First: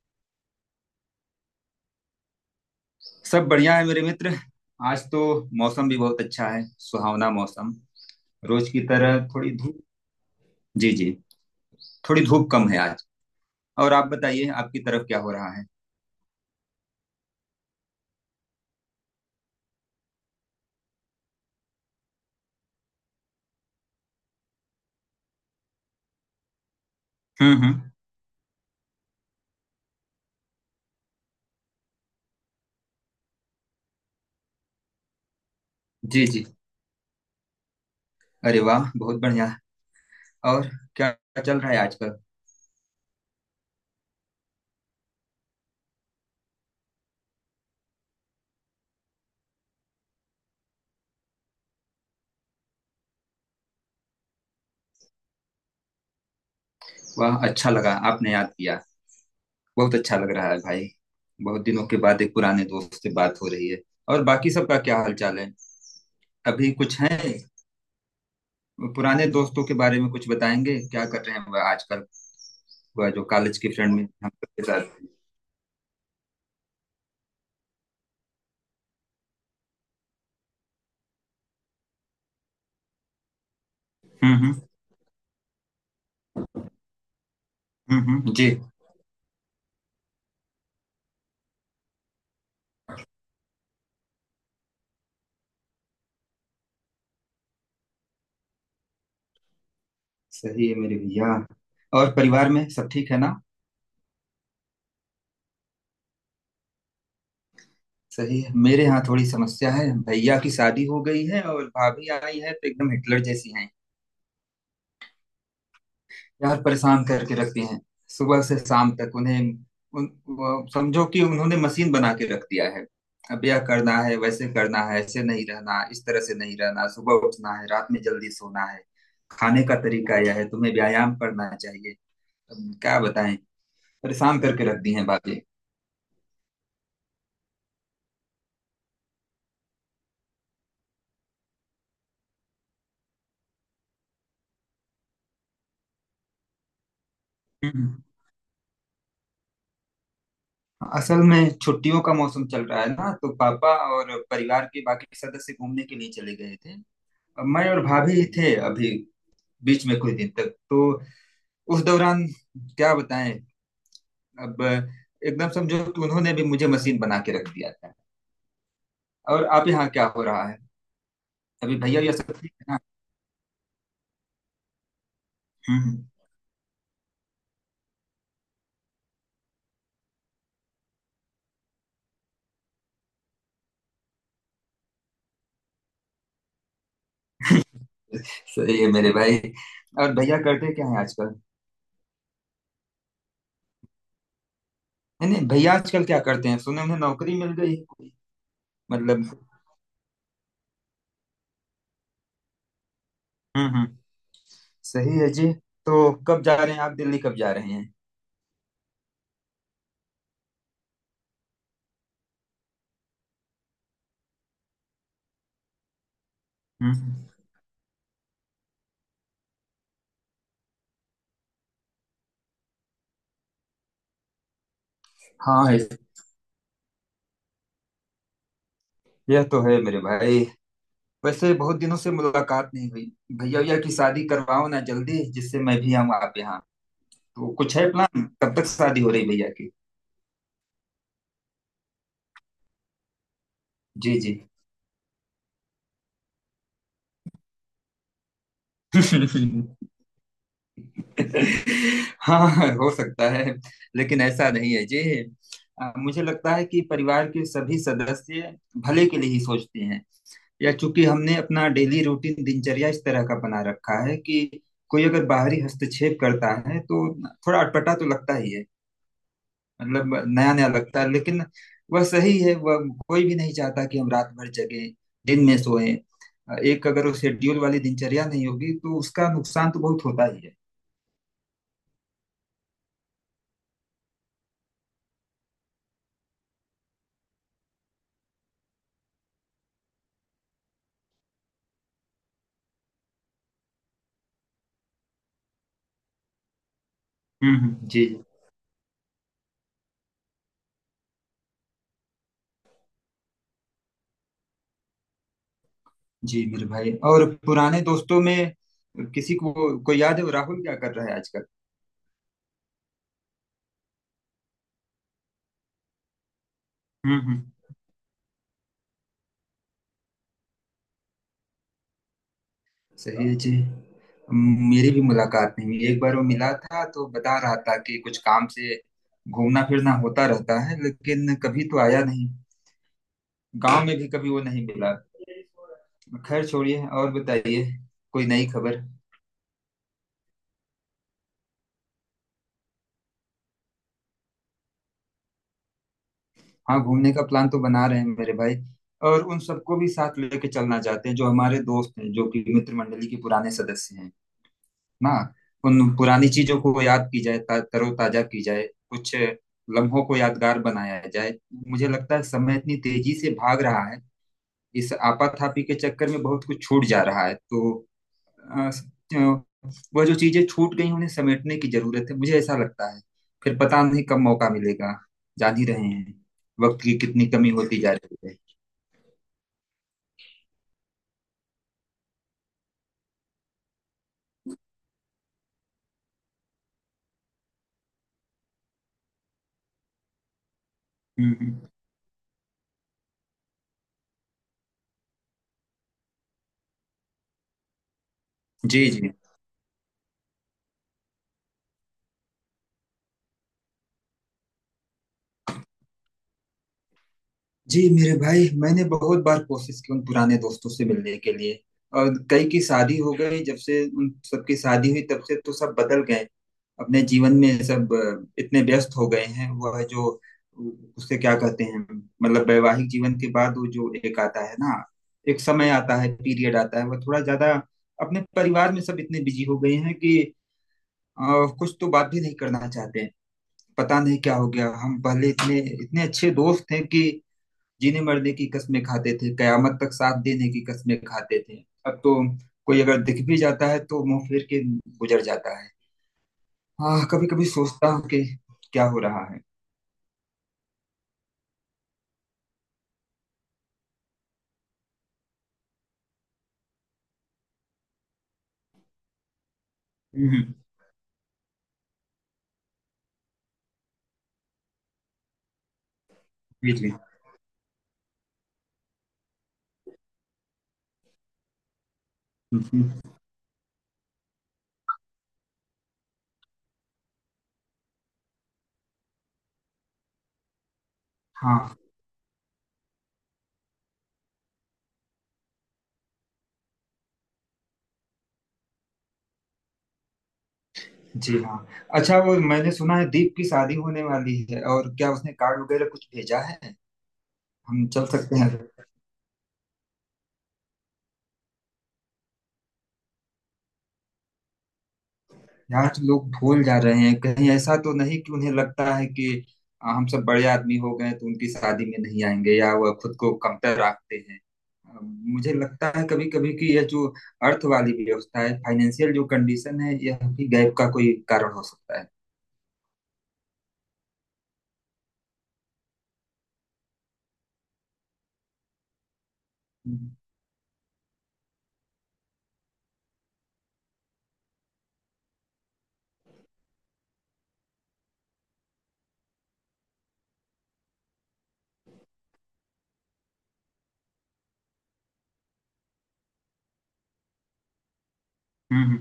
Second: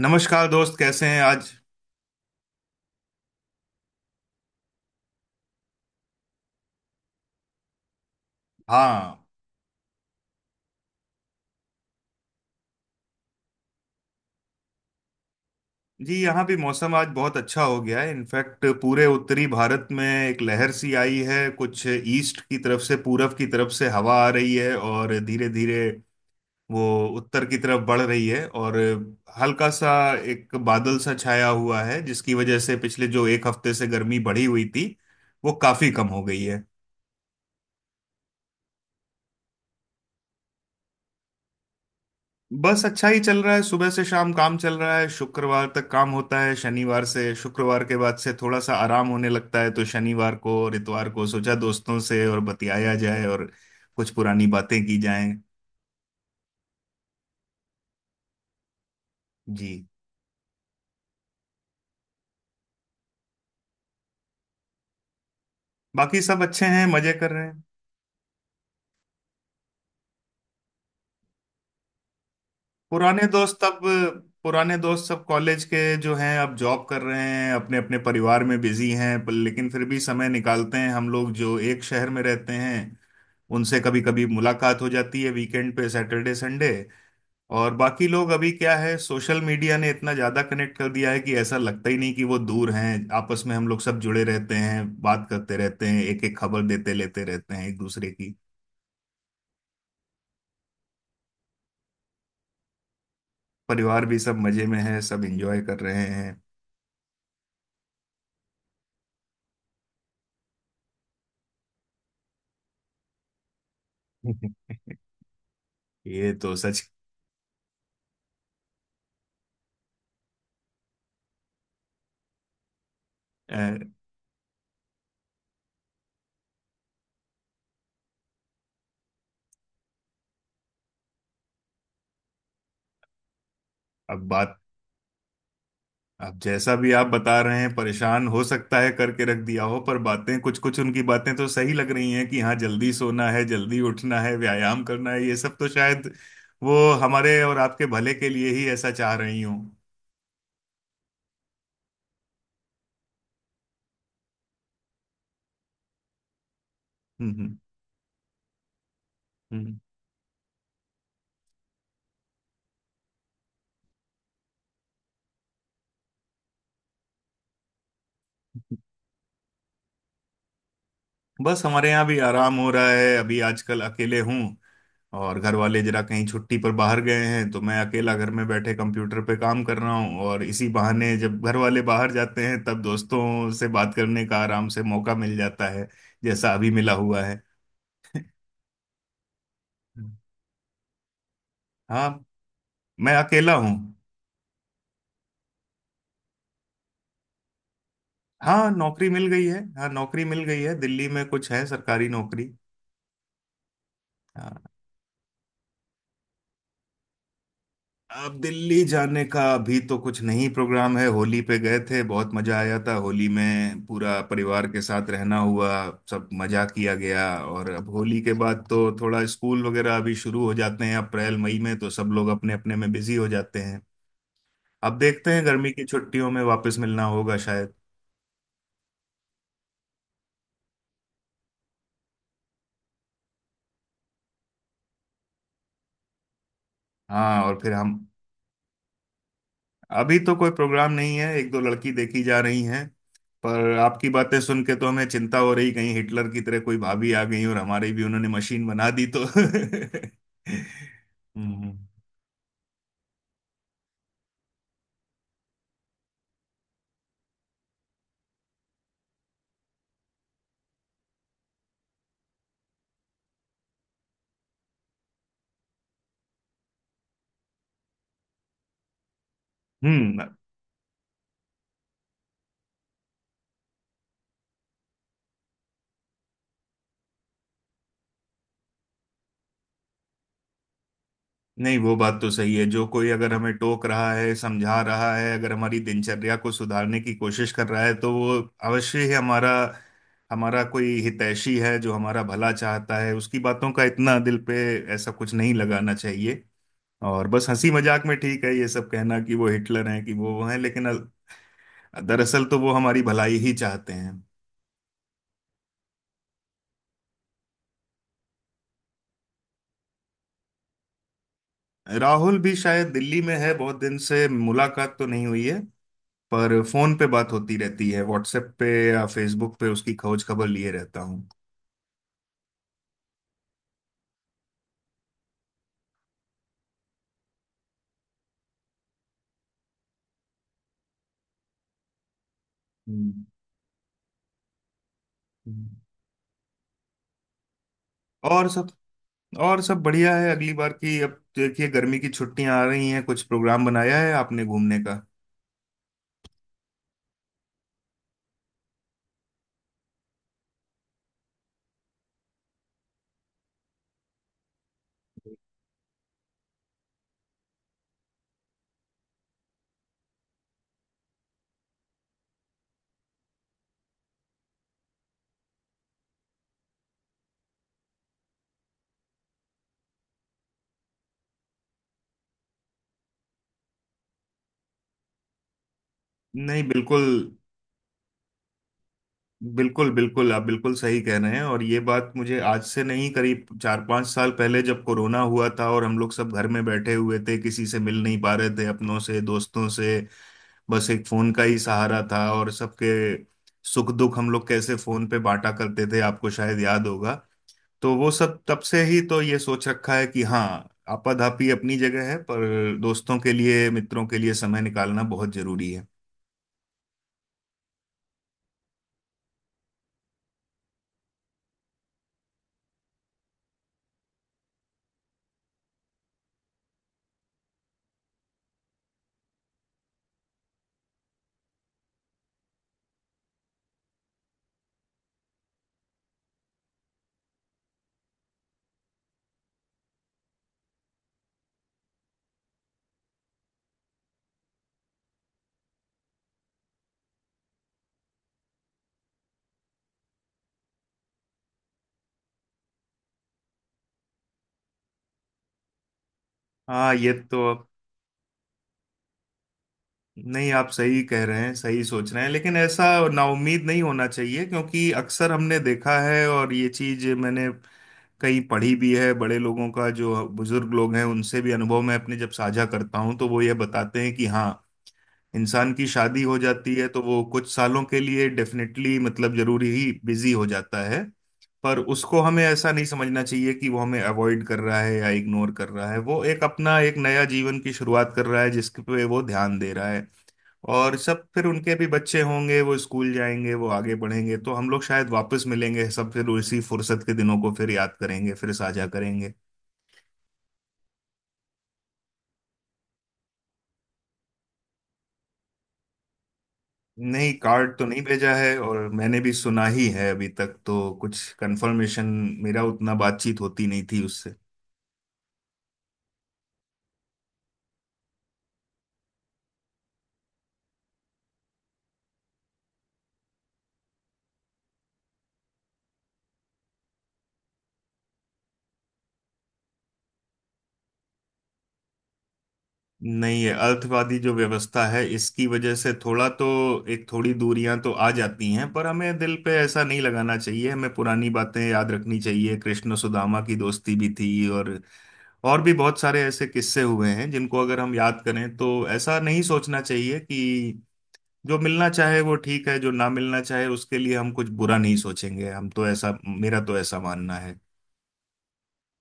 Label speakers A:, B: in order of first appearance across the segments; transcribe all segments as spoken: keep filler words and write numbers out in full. A: नमस्कार दोस्त, कैसे हैं आज।
B: सब बढ़िया है मेरे मित्र। आज तो मौसम भी बहुत अच्छा है, सुहावना मौसम, रोज की
A: हाँ।
B: तरह थोड़ी धूप। जी जी। थोड़ी धूप कम है आज। और आप बताइए, आपकी तरफ क्या हो रहा है?
A: जी, यहाँ भी मौसम आज बहुत अच्छा हो गया है। इनफैक्ट पूरे उत्तरी भारत में एक लहर सी आई है, कुछ ईस्ट की तरफ से, पूरब की तरफ से हवा आ रही है और धीरे धीरे वो उत्तर की
B: हम्म
A: तरफ
B: हम्म।
A: बढ़ रही है। और हल्का सा एक बादल सा छाया हुआ है जिसकी वजह से पिछले जो एक हफ्ते से गर्मी बढ़ी हुई थी वो काफी कम हो
B: जी
A: गई
B: जी।
A: है।
B: अरे वाह, बहुत बढ़िया। और क्या चल रहा है आजकल?
A: बस अच्छा ही चल रहा है, सुबह से शाम काम चल रहा है, शुक्रवार तक काम होता है, शनिवार से, शुक्रवार के बाद से थोड़ा सा आराम होने लगता है, तो शनिवार को और इतवार को सोचा दोस्तों से और बतियाया जाए और कुछ पुरानी बातें की जाएं।
B: वाह, अच्छा लगा आपने याद किया।
A: जी।
B: बहुत अच्छा लग रहा है भाई। बहुत दिनों के बाद एक पुराने दोस्त से बात हो रही है। और बाकी सबका क्या हालचाल है?
A: बाकी सब अच्छे
B: अभी
A: हैं,
B: कुछ
A: मजे कर
B: है
A: रहे हैं।
B: पुराने दोस्तों के बारे में कुछ बताएंगे, क्या कर रहे हैं वह आजकल? हुआ जो
A: पुराने
B: कॉलेज
A: दोस्त
B: की
A: अब
B: फ्रेंड में हम सबके
A: पुराने
B: साथ
A: दोस्त
B: थी।
A: सब कॉलेज के जो हैं अब जॉब कर रहे हैं, अपने अपने परिवार में बिजी हैं, पर लेकिन फिर भी समय निकालते हैं। हम लोग जो एक शहर में रहते हैं उनसे कभी कभी
B: हम्म हम्म।
A: मुलाकात हो जाती है वीकेंड पे, सैटरडे संडे। और
B: हम्म
A: बाकी लोग
B: हम्म,
A: अभी
B: जी।
A: क्या है, सोशल मीडिया ने इतना ज्यादा कनेक्ट कर दिया है कि ऐसा लगता ही नहीं कि वो दूर हैं। आपस में हम लोग सब जुड़े रहते हैं, बात करते रहते हैं, एक एक खबर देते लेते रहते हैं एक दूसरे की।
B: सही है मेरे भैया। और परिवार में सब ठीक है ना?
A: परिवार भी सब मजे में है, सब एंजॉय कर रहे हैं।
B: सही है मेरे यहाँ थोड़ी समस्या है, भैया की शादी हो गई है और भाभी आई है तो एकदम हिटलर जैसी हैं।
A: ये तो
B: यार
A: सच।
B: परेशान करके रखती हैं सुबह से शाम तक उन्हें। उन, वो- समझो कि उन्होंने मशीन बना के रख दिया है। अब यह
A: अ,
B: करना है, वैसे करना है, ऐसे नहीं रहना, इस तरह से नहीं रहना, सुबह उठना है, रात में जल्दी सोना है, खाने का तरीका यह है, तुम्हें व्यायाम करना चाहिए। अब क्या बताएं,
A: अब
B: परेशान
A: बात
B: करके रख दी हैं बातें।
A: अब जैसा भी आप बता रहे हैं, परेशान हो सकता है करके रख दिया हो, पर बातें कुछ कुछ, उनकी बातें तो सही लग रही हैं कि हाँ, जल्दी सोना है, जल्दी उठना है, व्यायाम करना है, ये सब तो शायद वो हमारे और आपके
B: हम्म,
A: भले के लिए ही ऐसा चाह रही हूँ।
B: असल में छुट्टियों का मौसम चल रहा है ना, तो पापा और परिवार के बाकी सदस्य घूमने के लिए चले गए थे।
A: हम्म हम्म
B: अब
A: हम्म।
B: मैं और भाभी थे अभी,
A: हम्म।
B: बीच में कुछ दिन तक तो। उस दौरान क्या बताएं, अब एकदम समझो कि उन्होंने भी मुझे मशीन बना के रख दिया था।
A: हम्म।
B: और आप यहाँ क्या हो रहा है?
A: बस
B: अभी
A: हमारे
B: भैया
A: यहाँ
B: ये
A: भी
B: सब ठीक
A: आराम
B: है
A: हो
B: ना?
A: रहा है, अभी आजकल अकेले हूँ। और घर वाले जरा
B: हम्म।
A: कहीं छुट्टी पर बाहर गए हैं तो मैं अकेला घर में बैठे कंप्यूटर पे काम कर रहा हूँ और इसी बहाने जब घर वाले बाहर जाते हैं तब दोस्तों से बात करने का आराम से मौका मिल जाता है, जैसा अभी मिला हुआ है।
B: सही है मेरे भाई। और भैया करते क्या है आजकल?
A: हाँ। मैं अकेला हूँ।
B: नहीं नहीं, भैया आजकल क्या करते हैं, सुने उन्हें नौकरी मिल गई है कोई?
A: हाँ नौकरी मिल
B: मतलब।
A: गई है। हाँ नौकरी मिल गई है, दिल्ली में कुछ है, सरकारी नौकरी।
B: हम्म हम्म।
A: हाँ।
B: सही है जी। तो कब जा रहे हैं आप, दिल्ली कब जा रहे हैं?
A: अब दिल्ली जाने का अभी तो कुछ नहीं प्रोग्राम है, होली पे गए थे, बहुत मजा आया था, होली में पूरा परिवार के साथ रहना हुआ, सब मजा किया
B: हम्म,
A: गया। और अब होली के बाद तो थोड़ा स्कूल वगैरह अभी शुरू हो जाते हैं अप्रैल मई में, तो सब लोग अपने अपने में बिजी हो जाते हैं। अब देखते हैं गर्मी
B: हाँ।
A: की
B: इस-
A: छुट्टियों में वापस मिलना होगा शायद।
B: यह तो है मेरे भाई, वैसे बहुत दिनों से मुलाकात नहीं हुई। भैया, भैया की शादी करवाओ ना जल्दी, जिससे मैं भी आऊँ आप यहाँ।
A: हाँ।
B: तो
A: और फिर
B: कुछ है
A: हम
B: प्लान, कब तक शादी हो रही भैया की?
A: अभी तो कोई प्रोग्राम नहीं है, एक दो लड़की देखी जा रही हैं। पर आपकी
B: जी जी।
A: बातें सुन के तो हमें चिंता हो रही, कहीं हिटलर की तरह कोई भाभी आ गई और हमारी भी उन्होंने मशीन बना दी तो हम्म।
B: हाँ हो सकता है। लेकिन ऐसा नहीं है जी। अ, मुझे लगता है कि परिवार के सभी सदस्य भले के लिए ही सोचते हैं। या चूंकि हमने अपना डेली रूटीन, दिनचर्या इस तरह का बना रखा है कि कोई अगर बाहरी हस्तक्षेप करता है तो थोड़ा अटपटा तो लगता ही है, मतलब
A: हम्म।
B: नया नया लगता है लेकिन। वह सही है वह। कोई भी नहीं चाहता कि हम रात भर जगें, दिन में सोएं। एक अगर वो शेड्यूल वाली दिनचर्या नहीं होगी तो उसका नुकसान तो बहुत होता ही है।
A: नहीं, वो बात तो सही है, जो कोई अगर हमें टोक रहा है, समझा रहा है, अगर हमारी दिनचर्या को सुधारने की कोशिश कर रहा है तो वो अवश्य ही हमारा, हमारा कोई हितैषी है जो हमारा भला चाहता है, उसकी बातों का इतना दिल पे ऐसा कुछ नहीं लगाना चाहिए। और बस
B: हम्म
A: हंसी
B: हम्म, जी।
A: मजाक में ठीक है ये सब कहना कि वो हिटलर हैं कि वो वो हैं, लेकिन अल- दरअसल तो वो हमारी भलाई ही चाहते हैं।
B: जी मेरे भाई, और पुराने दोस्तों में किसी को, कोई याद है वो राहुल क्या कर रहा है आजकल?
A: राहुल भी शायद दिल्ली में है, बहुत दिन से मुलाकात तो नहीं हुई है, पर फोन पे
B: हम्म
A: बात
B: हम्म।
A: होती रहती है, व्हाट्सएप पे या फेसबुक पे उसकी खोज खबर लिए रहता हूँ।
B: सही है जी। मेरी भी मुलाकात नहीं हुई, एक बार वो मिला था तो बता रहा था कि कुछ काम से घूमना फिरना होता रहता है, लेकिन कभी तो आया नहीं।
A: हम्म।
B: गांव में भी कभी वो नहीं मिला।
A: हम्म।
B: खैर, छोड़िए और बताइए, कोई नई
A: और सब
B: खबर?
A: और सब बढ़िया है। अगली बार की अब, देखिए गर्मी की छुट्टियां आ रही हैं, कुछ प्रोग्राम बनाया है आपने घूमने का।
B: हाँ घूमने का प्लान तो बना रहे हैं मेरे भाई। और उन सबको भी साथ लेके चलना चाहते हैं जो हमारे दोस्त हैं, जो कि मित्र मंडली के पुराने सदस्य हैं ना। उन पुरानी चीजों को याद की जाए, ता- तरोताजा की जाए, कुछ लम्हों को यादगार बनाया जाए। मुझे लगता है समय इतनी तेजी से भाग रहा है, इस आपाधापी के चक्कर में बहुत कुछ छूट जा रहा है, तो अ, स- अ, वह जो चीजें छूट गई उन्हें समेटने की जरूरत है, मुझे ऐसा लगता है। फिर पता नहीं कब मौका मिलेगा, जान ही रहे हैं
A: नहीं
B: वक्त की
A: बिल्कुल।
B: कितनी कमी होती जा रही है।
A: बिल्कुल बिल्कुल, आप बिल्कुल सही कह रहे हैं और ये बात मुझे आज से नहीं, करीब चार पांच साल पहले जब कोरोना हुआ था और हम लोग सब घर में बैठे हुए थे, किसी से मिल नहीं पा रहे थे अपनों से, दोस्तों से, बस एक फोन
B: हम्म
A: का ही
B: हम्म।
A: सहारा था। और सबके सुख दुख हम लोग कैसे फोन पे बांटा करते थे आपको शायद याद होगा। तो वो सब तब से
B: जी
A: ही
B: जी।
A: तो ये सोच रखा है कि हाँ, आपाधापी अपनी जगह है, पर दोस्तों के लिए, मित्रों के लिए समय निकालना बहुत जरूरी है।
B: जी मेरे भाई, मैंने बहुत बार कोशिश की उन पुराने दोस्तों से मिलने के लिए। और कई की शादी हो गई, जब से उन सबकी शादी हुई तब से तो सब बदल गए। अपने जीवन में सब अ, इतने व्यस्त हो गए हैं वह जो, उससे क्या कहते हैं, मतलब वैवाहिक जीवन के बाद वो जो एक आता है ना, एक समय आता है, पीरियड आता है, वह थोड़ा ज्यादा अपने परिवार में सब इतने बिजी हो गए हैं कि अ, कुछ तो बात भी नहीं करना चाहते हैं। पता नहीं क्या हो गया, हम पहले इतने इतने अच्छे दोस्त थे कि जीने मरने की कस्में खाते थे, कयामत तक साथ देने की कस्में खाते थे। अब तो कोई अगर दिख भी जाता है तो मुंह फेर के गुजर जाता है।
A: हाँ,
B: हाँ
A: ये
B: कभी कभी
A: तो।
B: सोचता हूँ कि क्या हो रहा है।
A: नहीं, आप सही कह रहे हैं, सही सोच रहे हैं, लेकिन ऐसा नाउम्मीद नहीं होना चाहिए क्योंकि अक्सर हमने देखा है और ये चीज मैंने कहीं पढ़ी भी है, बड़े लोगों का, जो
B: हम्म,
A: बुजुर्ग लोग हैं उनसे भी अनुभव मैं अपने जब साझा करता हूँ तो वो ये बताते हैं कि हाँ, इंसान की शादी हो
B: जी
A: जाती है
B: जी।
A: तो वो कुछ सालों के लिए डेफिनेटली, मतलब जरूरी ही बिजी हो जाता है। पर उसको हमें ऐसा नहीं
B: हम्म,
A: समझना चाहिए कि वो हमें अवॉइड कर रहा है या इग्नोर कर रहा है, वो एक अपना एक नया जीवन की शुरुआत कर रहा है जिसके पे वो ध्यान दे रहा है। और सब फिर उनके
B: हाँ।
A: भी बच्चे होंगे, वो स्कूल जाएंगे, वो आगे बढ़ेंगे, तो हम लोग शायद वापस मिलेंगे, सब फिर उसी फुर्सत के दिनों को फिर याद करेंगे, फिर साझा करेंगे।
B: जी हाँ। अच्छा वो मैंने सुना है दीप की शादी होने वाली है, और क्या उसने कार्ड वगैरह कुछ भेजा है?
A: नहीं, कार्ड तो
B: हम
A: नहीं
B: चल
A: भेजा
B: सकते हैं।
A: है और मैंने भी सुना ही है, अभी तक तो कुछ कंफर्मेशन, मेरा उतना बातचीत होती नहीं थी उससे।
B: यार तो लोग भूल जा रहे हैं, कहीं ऐसा तो नहीं कि उन्हें लगता है कि आ, हम सब बड़े आदमी हो गए तो उनकी शादी में नहीं आएंगे, या वह खुद को कमतर रखते हैं। आ, मुझे लगता है कभी कभी कि यह जो अर्थ वाली व्यवस्था है, फाइनेंशियल जो कंडीशन है, यह भी गैप का कोई कारण हो सकता है।
A: नहीं है, अर्थवादी जो व्यवस्था है इसकी वजह से थोड़ा तो एक थोड़ी दूरियां तो आ जाती हैं, पर हमें दिल पे ऐसा नहीं
B: हम्म
A: लगाना चाहिए, हमें पुरानी बातें याद रखनी चाहिए। कृष्ण सुदामा की दोस्ती भी थी और और भी बहुत सारे ऐसे किस्से हुए हैं जिनको अगर हम याद करें तो ऐसा नहीं सोचना चाहिए कि जो मिलना चाहे वो ठीक है, जो ना मिलना चाहे उसके लिए हम कुछ बुरा नहीं सोचेंगे, हम तो ऐसा मेरा तो ऐसा मानना है।
B: हम्म।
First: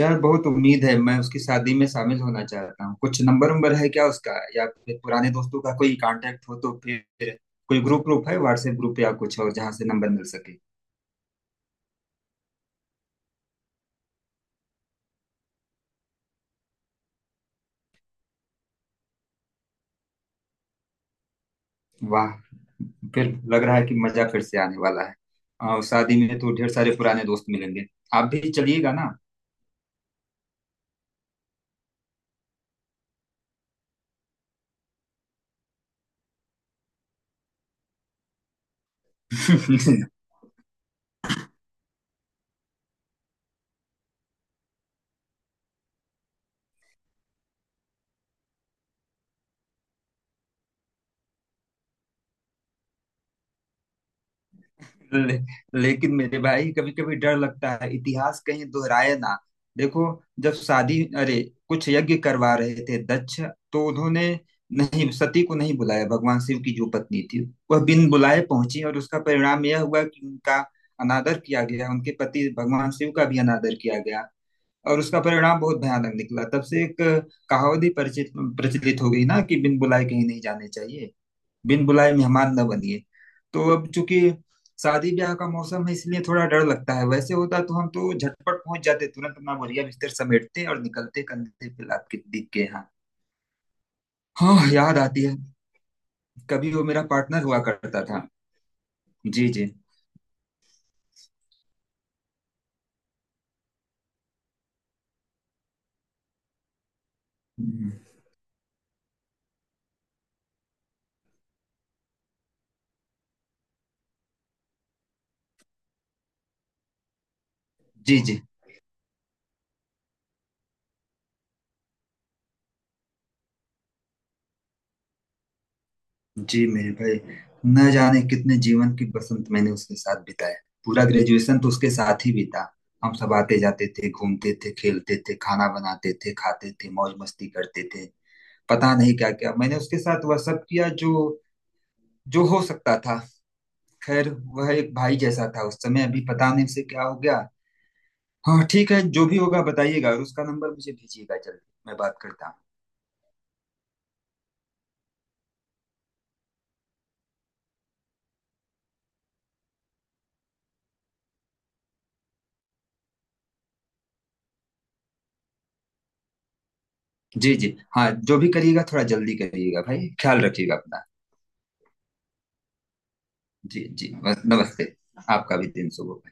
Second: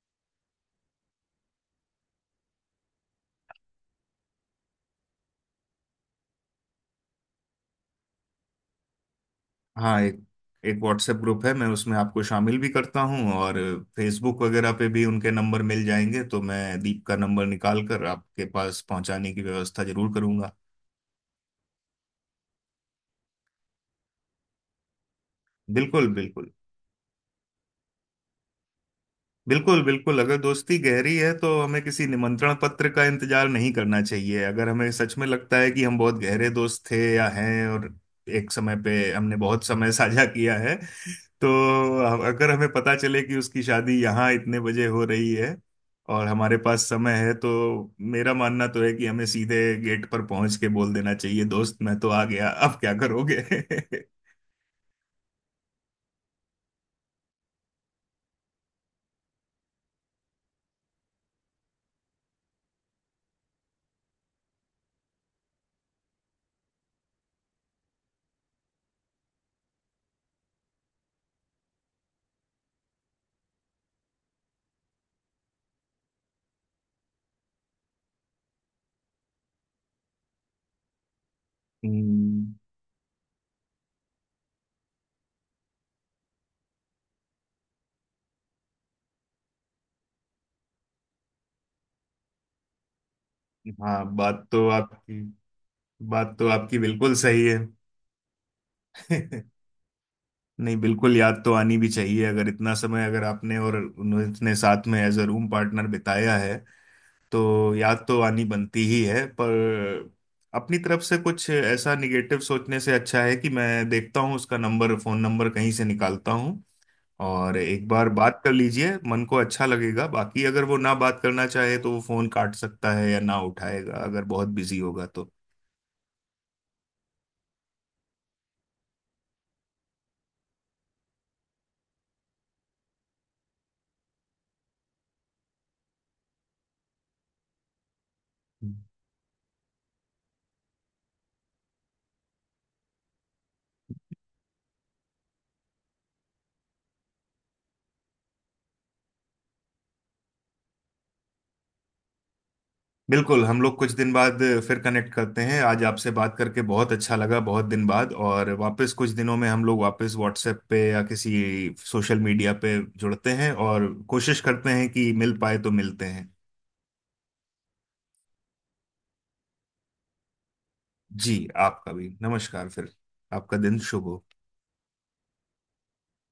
B: यार बहुत उम्मीद है, मैं उसकी शादी में शामिल होना चाहता हूँ। कुछ नंबर नंबर है क्या उसका, या फिर पुराने दोस्तों का कोई कांटेक्ट हो तो फिर? कोई ग्रुप ग्रुप है, व्हाट्सएप ग्रुप या कुछ और, जहाँ से
A: हाँ
B: नंबर
A: एक
B: मिल सके?
A: एक व्हाट्सएप ग्रुप है, मैं उसमें आपको शामिल भी करता हूँ और फेसबुक वगैरह पे भी उनके नंबर मिल जाएंगे, तो मैं दीप का नंबर निकाल कर आपके पास पहुंचाने की व्यवस्था जरूर करूंगा।
B: वाह, फिर लग रहा है कि मजा फिर से आने वाला है। आ,
A: बिल्कुल
B: शादी में
A: बिल्कुल।
B: तो ढेर सारे पुराने दोस्त मिलेंगे। आप भी चलिएगा ना?
A: बिल्कुल बिल्कुल, अगर दोस्ती गहरी है तो हमें किसी निमंत्रण पत्र का इंतजार नहीं करना चाहिए, अगर हमें सच में लगता है कि हम बहुत गहरे दोस्त थे या हैं और एक समय पे हमने बहुत समय साझा किया है, तो अगर हमें पता चले कि उसकी शादी यहाँ इतने बजे हो रही है और हमारे पास समय है, तो मेरा मानना तो है कि हमें सीधे गेट पर पहुंच के बोल देना चाहिए, दोस्त मैं तो आ गया, अब क्या करोगे
B: ले, लेकिन मेरे भाई कभी कभी डर लगता है इतिहास कहीं दोहराए ना। देखो, जब शादी, अरे कुछ यज्ञ करवा रहे थे दक्ष, तो उन्होंने नहीं सती को नहीं बुलाया, भगवान शिव की जो पत्नी थी। वह बिन बुलाए पहुंची, और उसका परिणाम यह हुआ कि उनका अनादर किया गया, उनके पति भगवान शिव का भी अनादर किया गया। और उसका परिणाम बहुत भयानक निकला, तब से एक कहावत ही परिचित, प्रचलित हो गई ना कि बिन बुलाए कहीं नहीं जाने चाहिए, बिन बुलाए
A: हम्म।
B: मेहमान न बनिए। तो अब चूंकि शादी ब्याह का मौसम है इसलिए थोड़ा डर लगता है, वैसे होता तो हम तो झटपट पहुंच जाते, तुरंत अपना बोरिया बिस्तर समेटते और निकलते कंधे पे लाद के दीप के यहाँ।
A: हाँ बात
B: हाँ
A: तो
B: याद
A: आपकी
B: आती है।
A: बात तो
B: कभी
A: आपकी
B: वो मेरा
A: बिल्कुल
B: पार्टनर
A: सही है।
B: हुआ करता था।
A: नहीं,
B: जी जी।
A: बिल्कुल याद तो आनी भी चाहिए, अगर इतना समय, अगर आपने और उन्होंने इतने साथ में एज अ रूम पार्टनर बिताया है तो याद तो आनी बनती ही है, पर अपनी तरफ से कुछ ऐसा निगेटिव सोचने से अच्छा है कि मैं देखता हूँ उसका नंबर, फोन नंबर कहीं से निकालता हूँ और एक बार
B: जी
A: बात
B: जी।
A: कर लीजिए, मन को अच्छा लगेगा। बाकी अगर वो ना बात करना चाहे तो वो फोन काट सकता है या ना उठाएगा अगर बहुत बिजी होगा तो।
B: जी मेरे भाई, न जाने कितने जीवन की बसंत मैंने उसके साथ बिताया। पूरा ग्रेजुएशन तो उसके साथ ही बीता। हम सब आते जाते थे, घूमते थे, खेलते थे, खाना बनाते थे, खाते थे, मौज मस्ती करते थे। पता नहीं क्या क्या मैंने उसके साथ वह सब किया, जो जो हो सकता था। खैर, वह एक भाई जैसा था उस समय। अभी पता नहीं उसे क्या हो गया। हाँ ठीक है, जो भी होगा बताइएगा, और उसका नंबर मुझे भेजिएगा जल्दी, मैं बात करता हूँ।
A: बिल्कुल, हम लोग कुछ दिन बाद फिर कनेक्ट करते हैं, आज आपसे बात करके बहुत अच्छा लगा, बहुत दिन बाद, और वापस कुछ दिनों में हम लोग वापस व्हाट्सएप पे या किसी सोशल मीडिया पे जुड़ते हैं और कोशिश करते हैं कि मिल पाए तो मिलते हैं।
B: जी जी, हाँ। जो भी करिएगा थोड़ा जल्दी करिएगा भाई, ख्याल रखिएगा अपना।
A: जी। आपका भी नमस्कार फिर। आपका दिन
B: जी
A: शुभ
B: जी,
A: हो।
B: नमस्ते। आपका भी दिन शुभ हो।